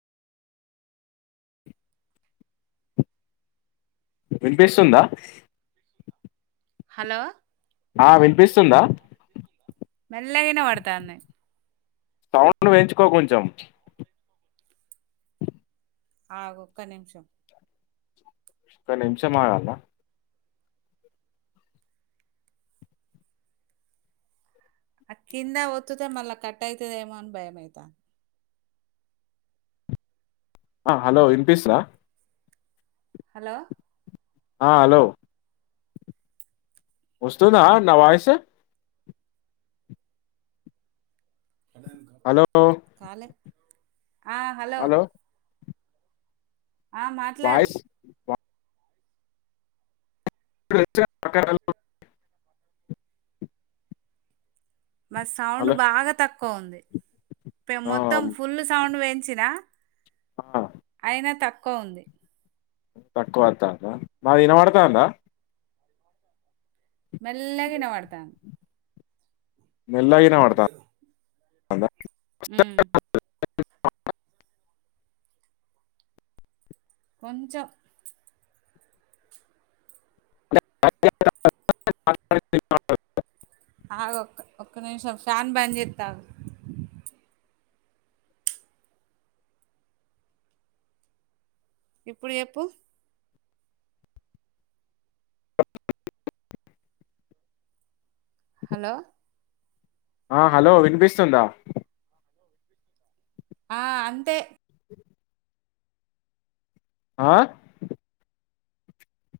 వినిపిస్తుందా హలో ఆ వినిపిస్తుందా మెల్లగా వినవాడ్తాంది సౌండ్ పెంచుకో కొంచెం ఆగు ఒక్క నిమిషం ఒక నిమిషం ఆగాలా ఆ కింద ఒత్తుతే మళ్ళా కట్ ఐతాదోమో అని భయమయ్తాంది ఆ హలో ఇన్పిసరా హలో ఆ హలో వొస్తుందా నా వాయిస్ హలో కాలే హలో ఆ మాట్లాడు వాయిస్ మాది సౌండ్ హలో బాగా తక్కువ ఉంది పే ఆ మొత్తం ఫుల్ సౌండ్ వెంచిన ఆ అయినా తక్కువ ఉంది తక్కువత్తాంద మాది ఇనబడతందా మెల్లగా ఇనబడత మెల్లగా ఇనవడుత వుందా ఉమ్ కొంచం [inaudible] ఆగు ఒక్క ఒక్క నిమిషం ఫ్యాన్ బంజెత్తాగు ఇప్పుడు ఎప్పు హలో ఆ హలో వినిపిస్తుందా ఆ అంతే ఆ